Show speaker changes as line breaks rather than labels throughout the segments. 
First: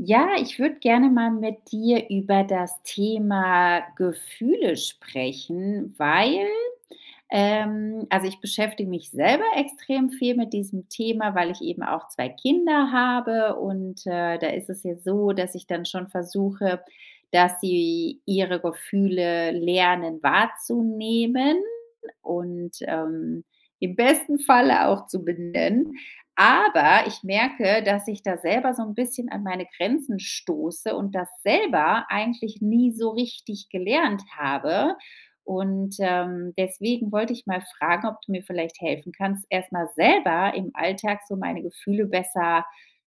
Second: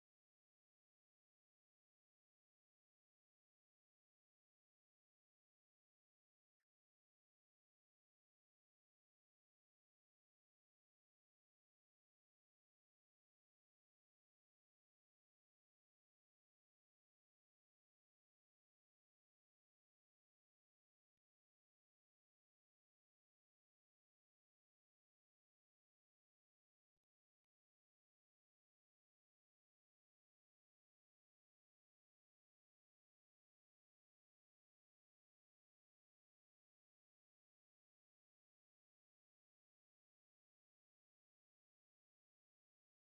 Ja, ich würde gerne mal mit dir über das Thema Gefühle sprechen, weil, also, ich beschäftige mich selber extrem viel mit diesem Thema, weil ich eben auch 2 Kinder habe und, da ist es ja so, dass ich dann schon versuche, dass sie ihre Gefühle lernen wahrzunehmen und im besten Falle auch zu benennen. Aber ich merke, dass ich da selber so ein bisschen an meine Grenzen stoße und das selber eigentlich nie so richtig gelernt habe. Und deswegen wollte ich mal fragen, ob du mir vielleicht helfen kannst, erstmal selber im Alltag so meine Gefühle besser,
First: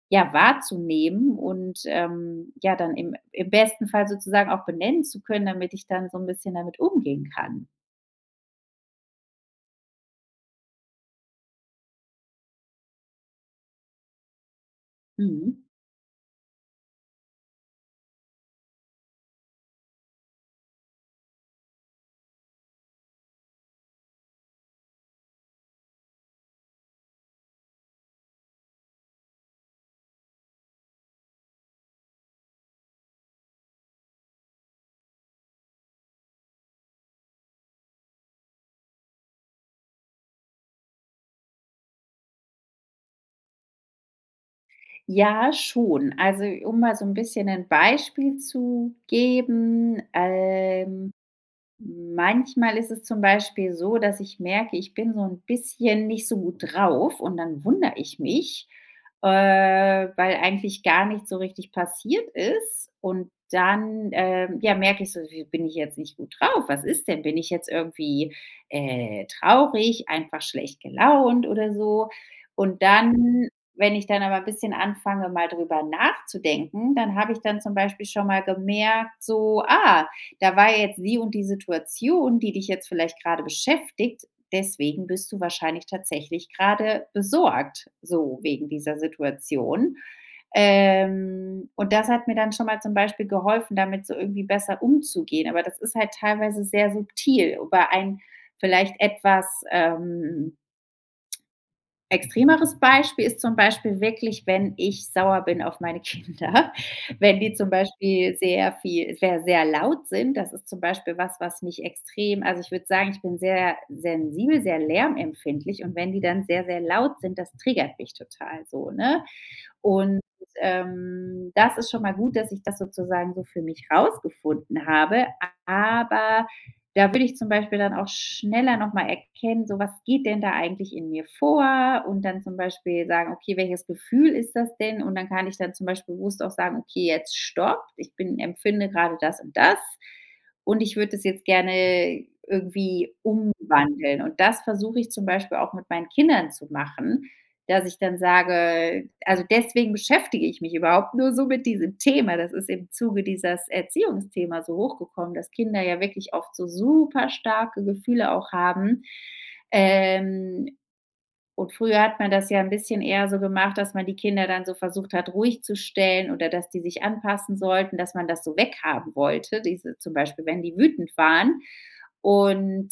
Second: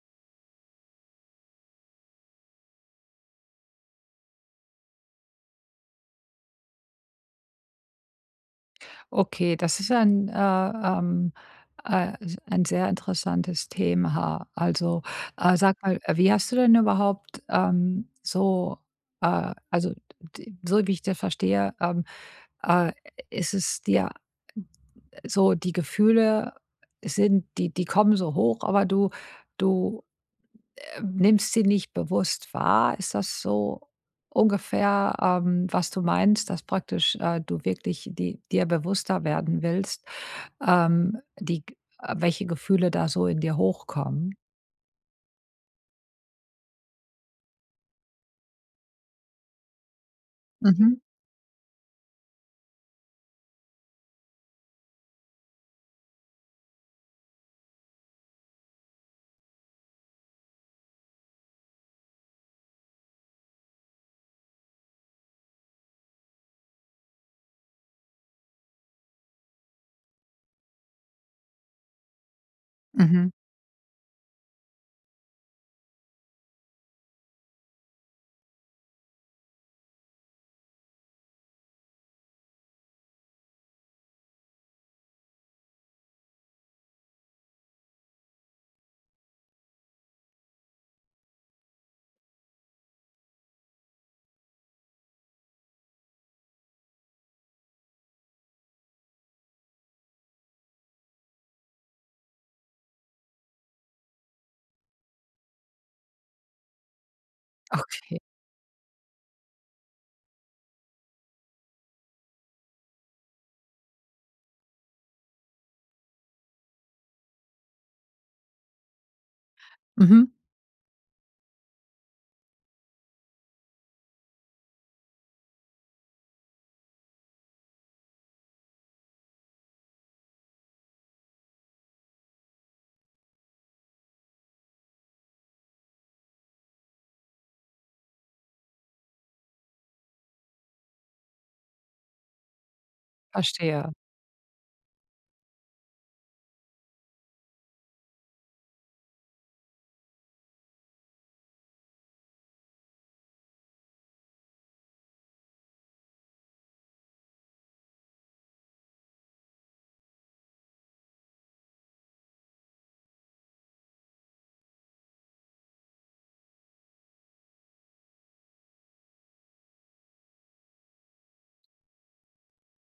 ja, wahrzunehmen und, ja, dann im besten Fall sozusagen auch benennen zu können, damit ich dann so ein bisschen damit umgehen kann.
Okay, das ist ein sehr interessantes Thema. Also,
Mhm.
sag mal, wie hast du denn überhaupt so, also so wie ich das verstehe, äh, ist es dir so, die Gefühle sind, die kommen so hoch, aber du nimmst sie nicht bewusst wahr. Ist das so ungefähr, was du meinst, dass praktisch du wirklich dir bewusster werden willst? Die Welche Gefühle da so in dir hochkommen?
Ja, schon. Also, um mal so 'n bisschen 'nen Beispiel zu geben,
Mhm,
manchmal ist es zum Beispiel so, dass ich merke, ich bin so ein bisschen nicht so gut drauf und dann wundere ich mich, weil eigentlich gar nicht so richtig passiert ist und dann, ja, merke ich so: „Wie bin ich jetzt nicht gut drauf? Was ist denn? Bin ich jetzt irgendwie, traurig, einfach schlecht gelaunt oder so?“ Und
mhm.
dann, wenn ich dann aber ein bisschen anfange, mal drüber nachzudenken, dann habe ich dann zum Beispiel schon mal gemerkt so: „Ah, da war ja jetzt die und die Situation, die dich jetzt vielleicht gerade beschäftigt. Deswegen bist du wahrscheinlich tatsächlich gerade besorgt, so wegen dieser Situation. Und das hat mir dann schon mal zum Beispiel geholfen, damit so irgendwie besser umzugehen. Aber das ist halt teilweise sehr subtil. Über ein vielleicht etwas extremeres Beispiel ist zum Beispiel wirklich, wenn ich sauer bin auf meine Kinder, wenn die zum
Ok,
Beispiel sehr viel sehr, sehr laut sind. Das ist zum Beispiel was, was mich extrem also, ich würde sagen, ich bin sehr sensibel, sehr lärmempfindlich und wenn die dann sehr, sehr laut sind, das triggert mich total so, ne? Und,
mhm.
ähm, das ist schon mal gut, dass ich das sozusagen so für mich rausgefunden habe, aber da würde ich zum Beispiel dann auch schneller noch mal erkennen, so was geht denn da eigentlich in mir vor und dann zum Beispiel sagen: „Okay, welches Gefühl ist das denn?“ Und dann kann ich dann zum Beispiel bewusst auch sagen: „Okay, jetzt stoppt, ich bin empfinde gerade das und das und ich würde das jetzt gerne irgendwie
Verstehe.
umwandeln.“ Und das versuche ich zum Beispiel auch mit meinen Kindern zu machen, dass ich dann sage also, deswegen beschäftige ich mich überhaupt nur so mit diesem Thema. Das ist im Zuge dieses Erziehungsthema so hochgekommen, dass Kinder ja wirklich oft so super starke Gefühle auch haben. Ähm, und früher hat man das ja ein bisschen eher so gemacht, dass man die Kinder dann so versucht hat, ruhig zu stellen oder dass die sich anpassen sollten, dass man das so weghaben wollte, diese zum Beispiel, wenn die wütend waren. Und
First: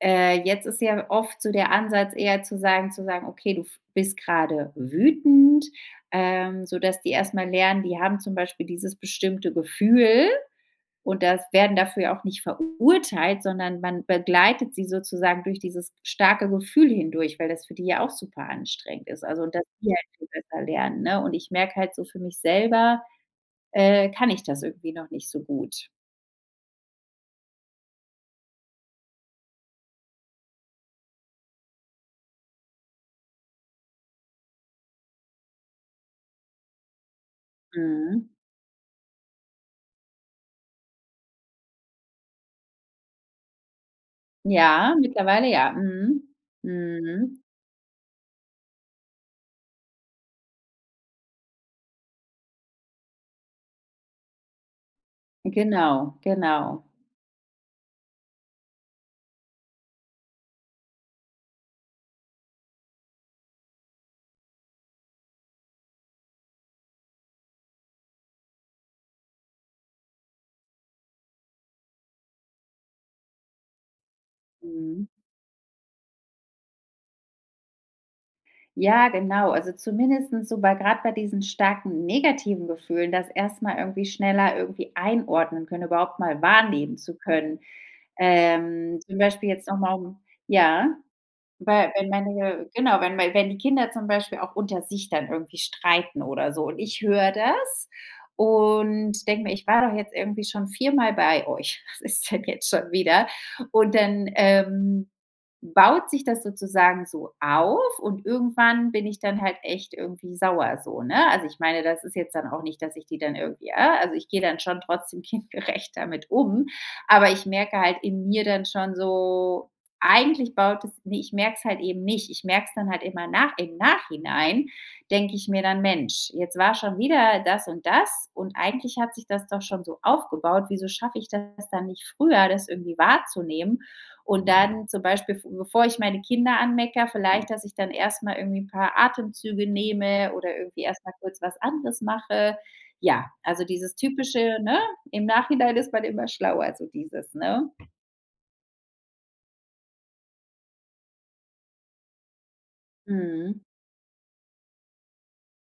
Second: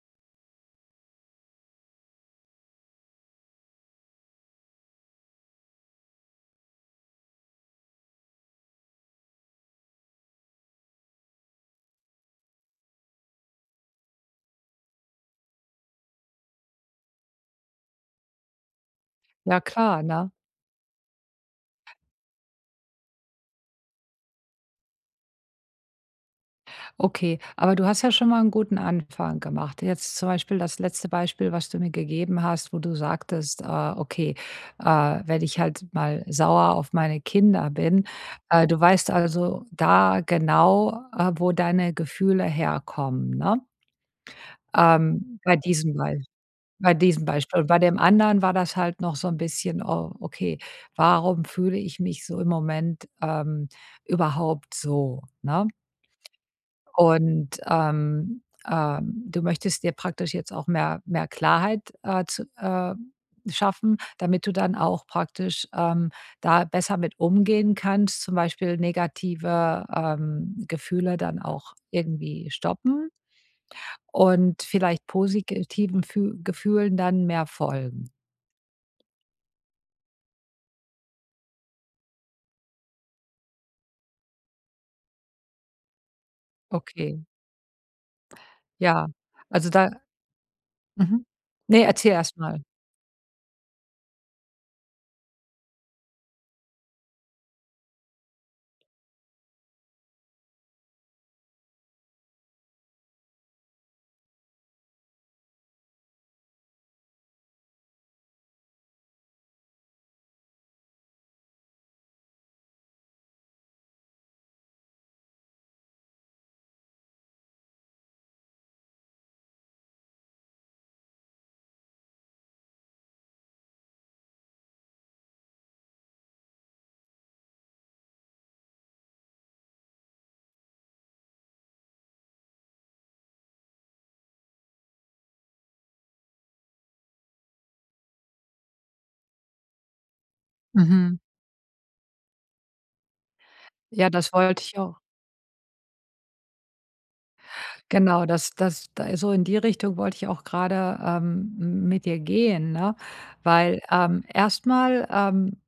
jetzt ist ja oft so der Ansatz eher zu sagen: „Okay, du f bist gerade wütend“, sodass die erstmal lernen, die haben zum Beispiel dieses bestimmte Gefühl und das werden dafür auch nicht verurteilt, sondern man begleitet sie sozusagen durch dieses starke Gefühl hindurch, weil das für die ja auch super anstrengend ist. Also, und
Ja
dass die
klar,
halt viel
ne?
besser lernen, ne? Und ich merke halt so für mich selber, kann ich das irgendwie noch nicht so gut.
Okay, aber du hast ja schon mal einen guten Anfang gemacht. Jetzt zum Beispiel das letzte Beispiel, was du mir gegeben hast, wo du sagtest: „Okay, äh, wenn ich halt mal sauer auf meine Kinder bin."
Mhm.
Du weißt also da genau, wo deine Gefühle herkommen, ne?
Ja,
Ähm,
mittlerweile
bei
ja.
diesem Bei
Mhm.
Bei diesem
Mhm.
Beispiel. Und bei dem anderen war das halt noch so ein bisschen: „Oh, okay, warum fühle ich mich so im Moment, überhaupt so?", ne?
Genau, genau.
Und, du möchtest dir praktisch jetzt auch mehr Klarheit, zu schaffen, damit du dann auch praktisch, da besser mit umgehen kannst, zum Beispiel negative, Gefühle dann auch irgendwie stoppen und
Mhm.
vielleicht positiven Fü Gefühlen dann mehr folgen.
Ja, genau. Also zumindestens so bei gerade bei diesen starken negativen Gefühlen, das erstmal irgendwie schneller irgendwie einordnen können, überhaupt mal wahrnehmen zu
Okay,
können.
ja.
Zum Beispiel jetzt
Also,
noch
da.
mal um ja?
Mhm. Ne,
Weil wenn
erzähl erst mal.
meine genau, wenn mei wenn die Kinder zum Beispiel auch unter sich dann irgendwie streiten oder so und ich höre das und denke mir: „Ich war doch jetzt irgendwie schon viermal bei euch. Was ist denn jetzt schon wieder?“ Und dann, baut sich das sozusagen so auf und irgendwann bin ich dann halt echt irgendwie sauer so, ne? Also, ich meine, das ist jetzt dann auch nicht, dass ich die dann irgendwie ah, also, ich gehe dann schon trotzdem kindgerecht damit um, aber ich merke halt in mir dann schon so eigentlich baut es ne, ich merke es halt eben nicht. Ich merke es dann halt immer nach im Nachhinein denke ich mir dann: „Mensch, jetzt war schon wieder das und das und eigentlich hat sich das doch schon so aufgebaut. Wieso schaffe ich das dann nicht früher, das irgendwie wahrzunehmen?“ Und dann zum Beispiel, bevor ich meine Kinder anmecker, vielleicht, dass ich dann erst mal irgendwie 'n paar Atemzüge nehme oder irgendwie erst mal
Mhm.
kurz was anderes mache. Ja, also dieses
Ja, das
typische,
wollte
ne,
ich auch.
im Nachhinein ist man immer schlauer, so dieses, ne?
Genau, das da so in die Richtung wollte ich auch grade, m mit dir gehen, ne?
Mhm,
Weil, erst mal,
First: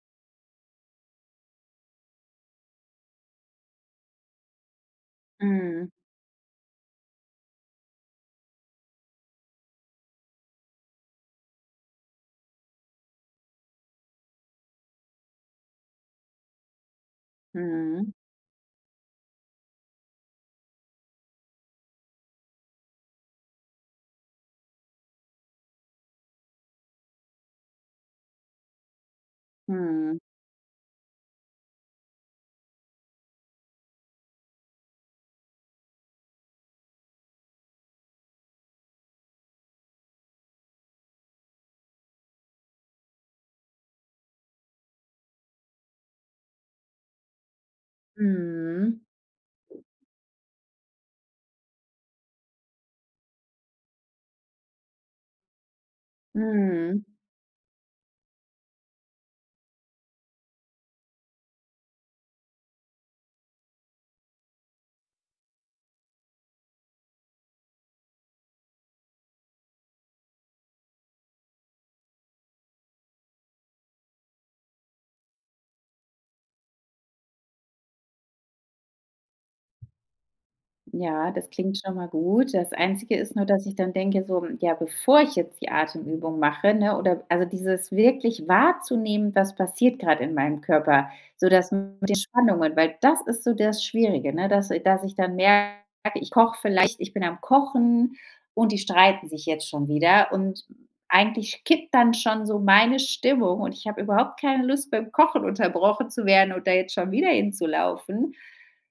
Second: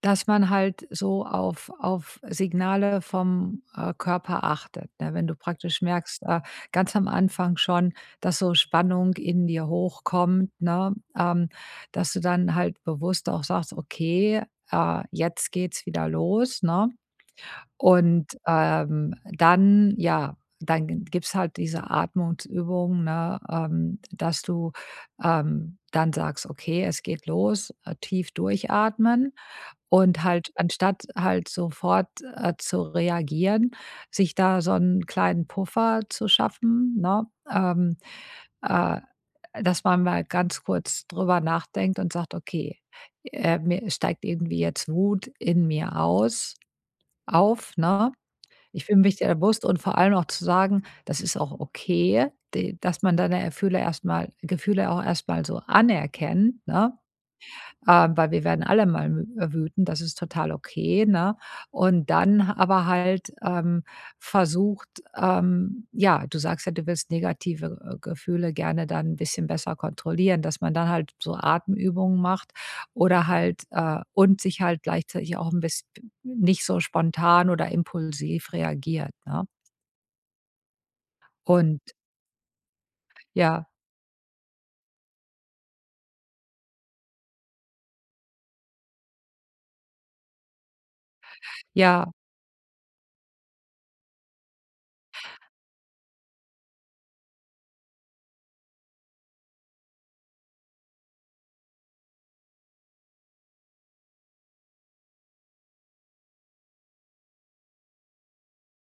dass man halt so auf Signale vom, Körper achtet, ne? Wenn du praktisch
mhm.
merkst, ganz am Anfang schon, dass so Spannung in dir hochkommt, ne, dass du dann halt bewusst auch sagst: „Okay, jetzt geht's wieder los", ne?
Mhm.
Und, dann ja, dann g gibt's halt diese Atmungsübung, ne, dass du, dann sagst: „Okay, es geht los", tief durchatmen.
Mhm.
Und halt anstatt halt sofort, zu reagieren, sich da so einen kleinen Puffer zu schaffen, ne? Ähm, äh, Dass man mal ganz kurz drüber nachdenkt und sagt: „Okay, mir steigt irgendwie jetzt Wut in mir aus auf", ne? Ich
Mhm.
bin mich der bewusst und vor allem auch zu sagen, das ist auch okay, de dass man deine Gefühle erstmal Gefühle auch erstmal so anerkennt, ne?
Mhm.
Weil wir werden alle mal mü wütend, das ist total okay, ne? Und dann aber halt, versucht, ja, du sagst ja, du willst negative, Gefühle gerne dann ein bisschen besser kontrollieren, dass man dann halt so Atemübungen macht oder halt, und sich halt gleichzeitig auch ein bisschen nicht so spontan oder impulsiv reagiert, ne?
Ja, das klingt
Und
schon mal gut. Das Einzige ist nur, dass
ja,
ich dann denke so, hm, ja, bevor ich jetzt die Atemübung mache, ne, oder also dieses wirklich wahrzunehmen, was passiert gerade in meinem Körper, so das mit
ja,
den Spannungen, weil das ist so das Schwierige, ne, dass ich dann merke, ich koche vielleicht ich bin am Kochen und die streiten sich jetzt schon wieder und eigentlich kippt dann schon so meine Stimmung und ich habe überhaupt keine Lust, beim Kochen unterbrochen zu werden und da jetzt schon wieder hinzulaufen.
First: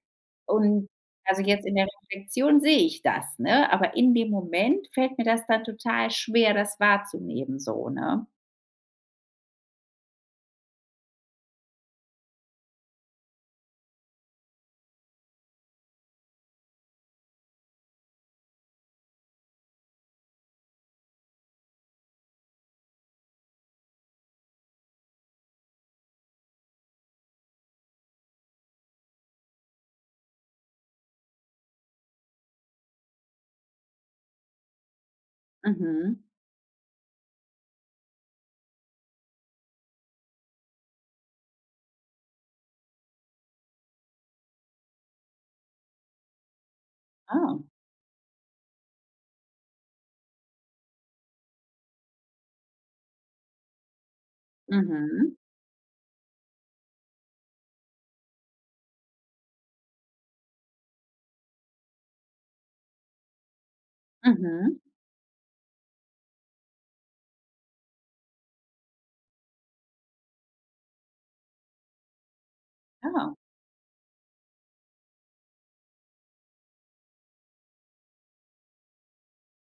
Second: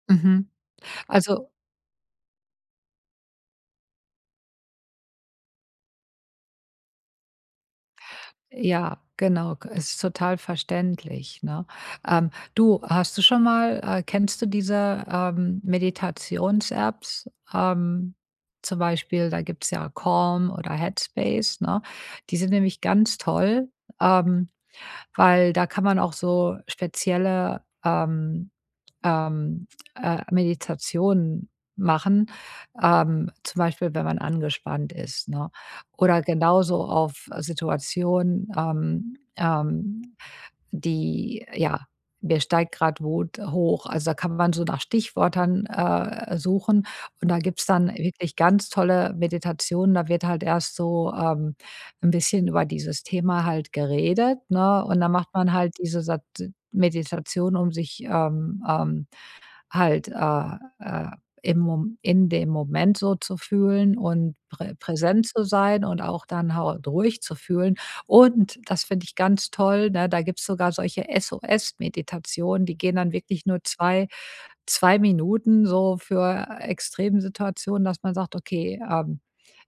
mhm.
Und also,
Also.
jetzt in der Reflexion sehe ich das, ne? Aber in dem Moment fällt mir das dann total schwer, das wahrzunehmen so, ne?
Ja, genau, g ist total verständlich, ne? Hast du schon mal kennst du diese, Meditations-Apps? Zum Beispiel, da gibt's ja Calm oder Headspace, ne? Die sind nämlich ganz toll, ähm, weil da kann man auch so spezielle, ähm, Meditationen machen, zum Beispiel, wenn man angespannt ist, ne?
Mhm.
Oder genauso auf Situationen, die ja, mir steigt gerade Wut hoch. Also, da kann man so nach Stichwörtern, suchen und da
Ah.
gibt's dann wirklich ganz tolle Meditationen. Da wird halt erst so, 'n bisschen über dieses Thema halt geredet, ne? Und dann macht
Mhm.
man halt diese Sat Meditation, um sich, halt, äh, im Mom in dem Moment so zu fühlen und
Mhm.
präsent zu sein und auch dann halt ruhig zu fühlen. Und das finde ich ganz toll, ne, da gibt's sogar solche SOS-Meditationen, die gehen dann
Ja.
wirklich nur 2 Minuten so für extreme Situationen, dass man sagt: „Okay,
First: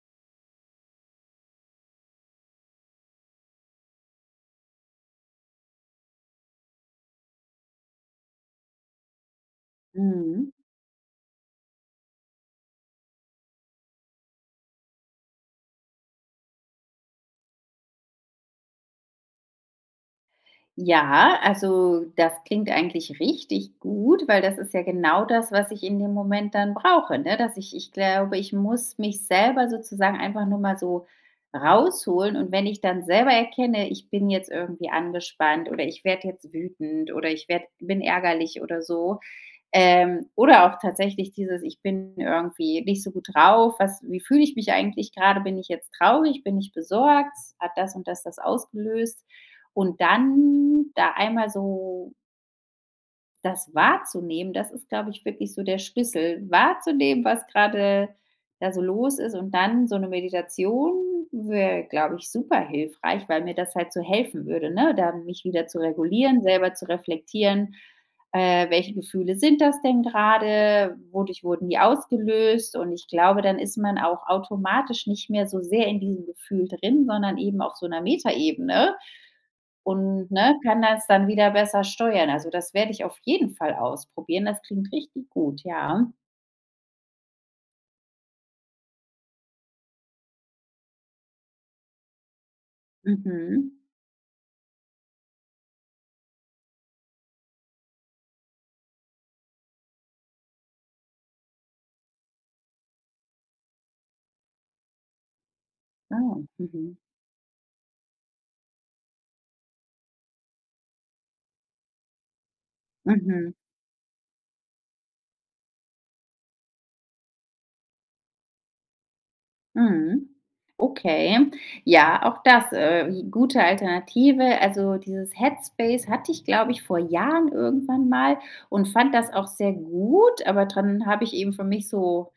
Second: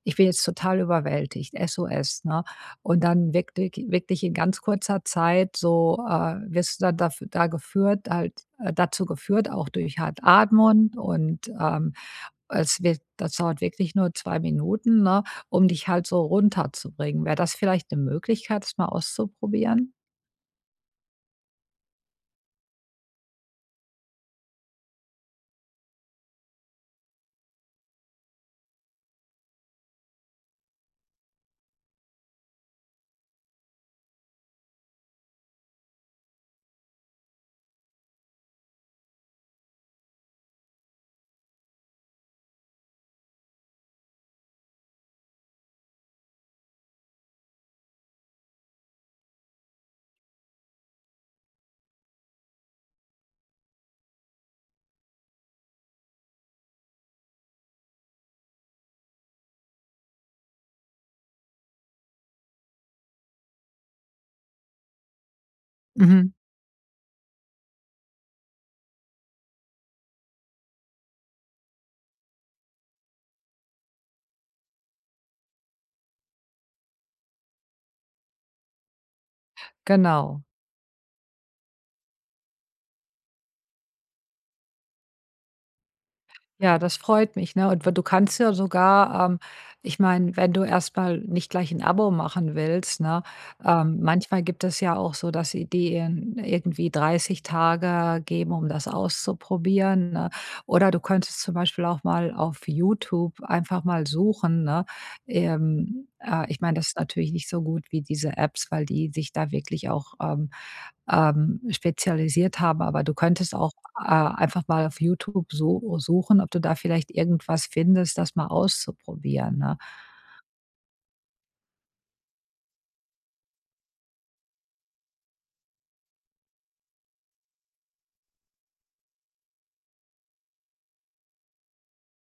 ich bin jetzt total überwältigt, SOS", ne? Und dann wirklich wirklich in ganz kurzer Zeit so, wirst du dann dafür da geführt halt dazu geführt, auch durch halt
Mhm.
Atmung und, es wird das dauert wirklich nur 2 Minuten, ne, um dich halt so runterzubringen. Wäre das vielleicht eine Möglichkeit, das mal auszuprobieren?
Ja, also das klingt eigentlich richtig gut, weil das ist ja genau das, was ich in dem Moment dann brauche, ne? Dass ich glaube, ich muss mich selber sozusagen einfach nur mal so rausholen und wenn ich dann selber erkenne, ich bin jetzt irgendwie angespannt oder ich werde jetzt wütend oder ich werde bin ärgerlich oder so, oder auch tatsächlich dieses, ich bin irgendwie nicht so gut drauf, was wie fühle ich mich eigentlich gerade? Bin ich jetzt traurig? Bin ich besorgt? Hat das und das das ausgelöst? Und dann da einmal so das wahrzunehmen, das ist, glaube ich, wirklich so der Schlüssel. Wahrzunehmen, was gerade da so los ist und dann so eine Meditation wäre, glaube ich, super hilfreich, weil mir das halt so helfen würde, ne, da mich wieder zu
Mhm.
regulieren, selber zu reflektieren. Welche Gefühle sind das denn grade? Wodurch wurden die ausgelöst? Und ich glaube, dann ist man auch automatisch nicht mehr so sehr in diesem Gefühl drin, sondern eben auf so einer Metaebene und,
Genau.
ne, kann das dann wieder besser steuern. Also, das werde ich auf jeden Fall ausprobieren. Das klingt richtig gut, ja.
Ja, das freut mich, ne? Und du kannst ja sogar, ich meine, wenn du erstmal nicht gleich ein Abo machen willst, ne?
Mhm.
Manchmal gibt es ja auch so, dass sie dir in irgendwie 30 Tage geben, um das auszuprobieren, ne? Oder du könntest zum Beispiel auch mal auf YouTube einfach mal suchen, ne?
Ah,
Ich meine, das
mhm.
ist natürlich nicht so gut wie diese Apps, weil die sich da wirklich auch, spezialisiert haben. Aber du
Mhm.
könntest auch, einfach mal auf YouTube so suchen, ob du da vielleicht irgendwas findest, das mal auszuprobieren, ne?
Mhm. Okay. Ja, auch das, gute Alternative. Also, dieses Headspace hatte ich, glaube ich, vor Jahren irgendwann mal und fand das auch sehr gut, aber dann habe ich eben für mich so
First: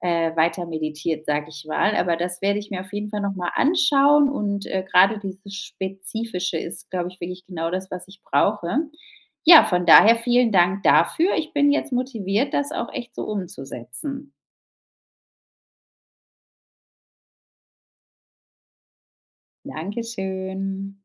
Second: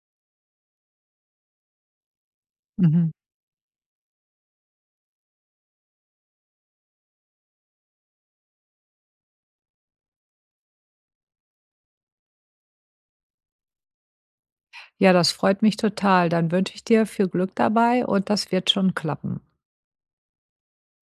weiter meditiert, sage ich mal. Aber das werde ich mir auf jeden
Mhm.
Fall noch mal anschauen und, grade dieses Spezifische ist, glaube ich, wirklich genau das, was ich brauche. Ja, von daher vielen Dank dafür. Ich bin jetzt motiviert, das auch echt so umzusetzen.
Ja, das freut mich total. Dann wünsche ich dir viel Glück dabei und das wird schon klappen.
Dankeschön.